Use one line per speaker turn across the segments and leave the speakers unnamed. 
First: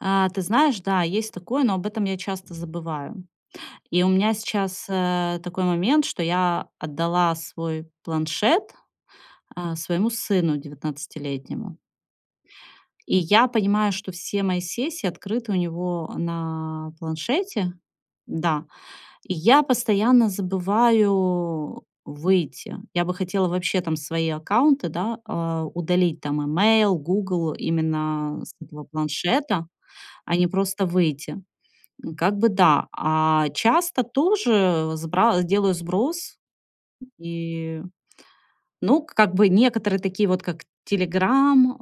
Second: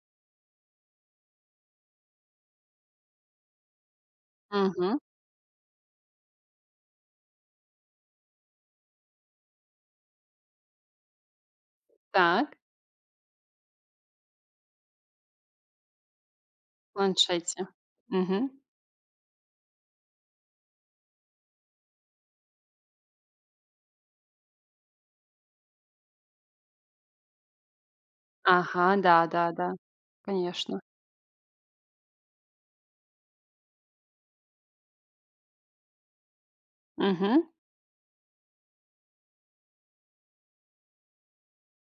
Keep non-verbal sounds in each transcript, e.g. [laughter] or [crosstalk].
А, ты знаешь, да, есть такое, но об этом я часто забываю. И у меня сейчас,
Мгм.
э, такой момент, что я отдала свой планшет, э, своему сыну девятнадцатилетнему.
Так.
И я понимаю, что все мои сессии открыты у него на
В планшете.
планшете.
Мгм.
Да. И я постоянно забываю выйти. Я бы хотела вообще там свои аккаунты, да, э, удалить- там имейл, "Гугл"- именно с этого
Ага,
планшета,
да-да-да,
а не
конечно.
просто выйти. Как бы да. А часто тоже сбра делаю сброс.
Мгм.
И, ну, как бы некоторые, такие вот как "Телеграм",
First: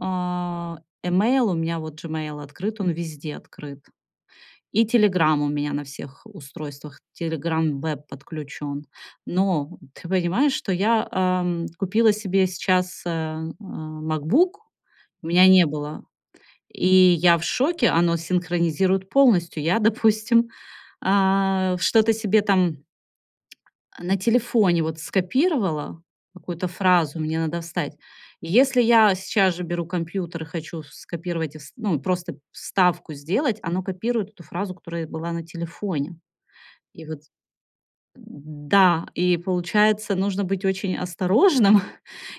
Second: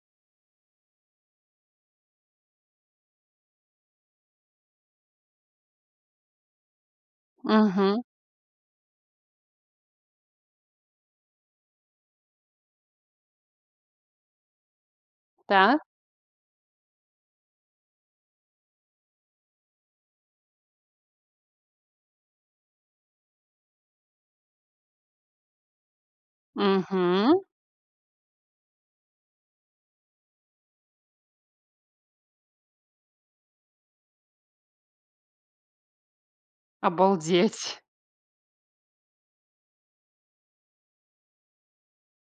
э, имейл. У меня вот Gmail открыт, он везде открыт. И "Телеграм" у меня на всех устройствах, "Телеграм
Мгм.
Веб" подключён. Но, ты понимаешь, что я, эм, купила себе сейчас, э, э, "МакБук", у меня не
Так.
было, и я в шоке, оно синхронизирует полностью. Я, допустим, э, что-то себе там [tsk] на телефоне вот скопировала, какую-то фразу мне
Мгм.
надо вставить. И если я сейчас же беру компьютер и хочу ф скопировать и вст ну, просто вставку сделать, оно копирует эту фразу, которая была на телефоне. И вот
Обалдеть!
Да, и получается, нужно быть очень осторожным,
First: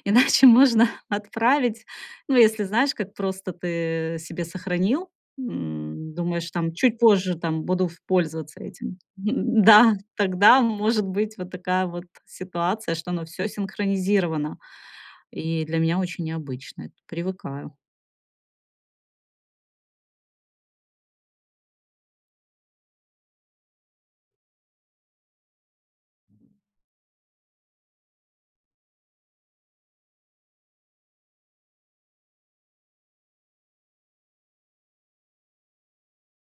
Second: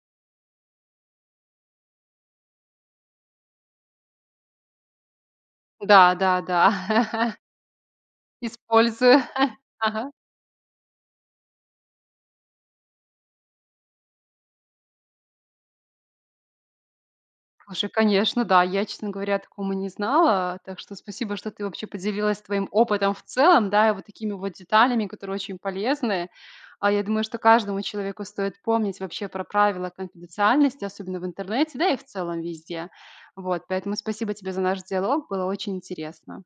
иначе можно отправить. Ну, если знаешь, как просто ты себе сохранил, м, думаешь там, чуть
Да-да-да.
позже
[laughs]
там буду ф пользоваться этим.
Использую. [chuckles]
Да!
Ага.
Тогда может быть вот такая вот ситуация, что оно всё синхронизировано. И для меня очень необычно эт Привыкаю.
Слушай, конечно, да. Я, честно говоря, о таком и не знала. Так что спасибо, что ты вообще поделилась своим опытом в целом, да, и вот такими вот деталями, которые очень полезны. А, я думаю, что каждому человеку стоит помнить вообще про правила конфиденциальности, особенно в интернете. Да и в целом везде! Вот. Поэтому спасибо тебе за наш диалог, было очень интересно.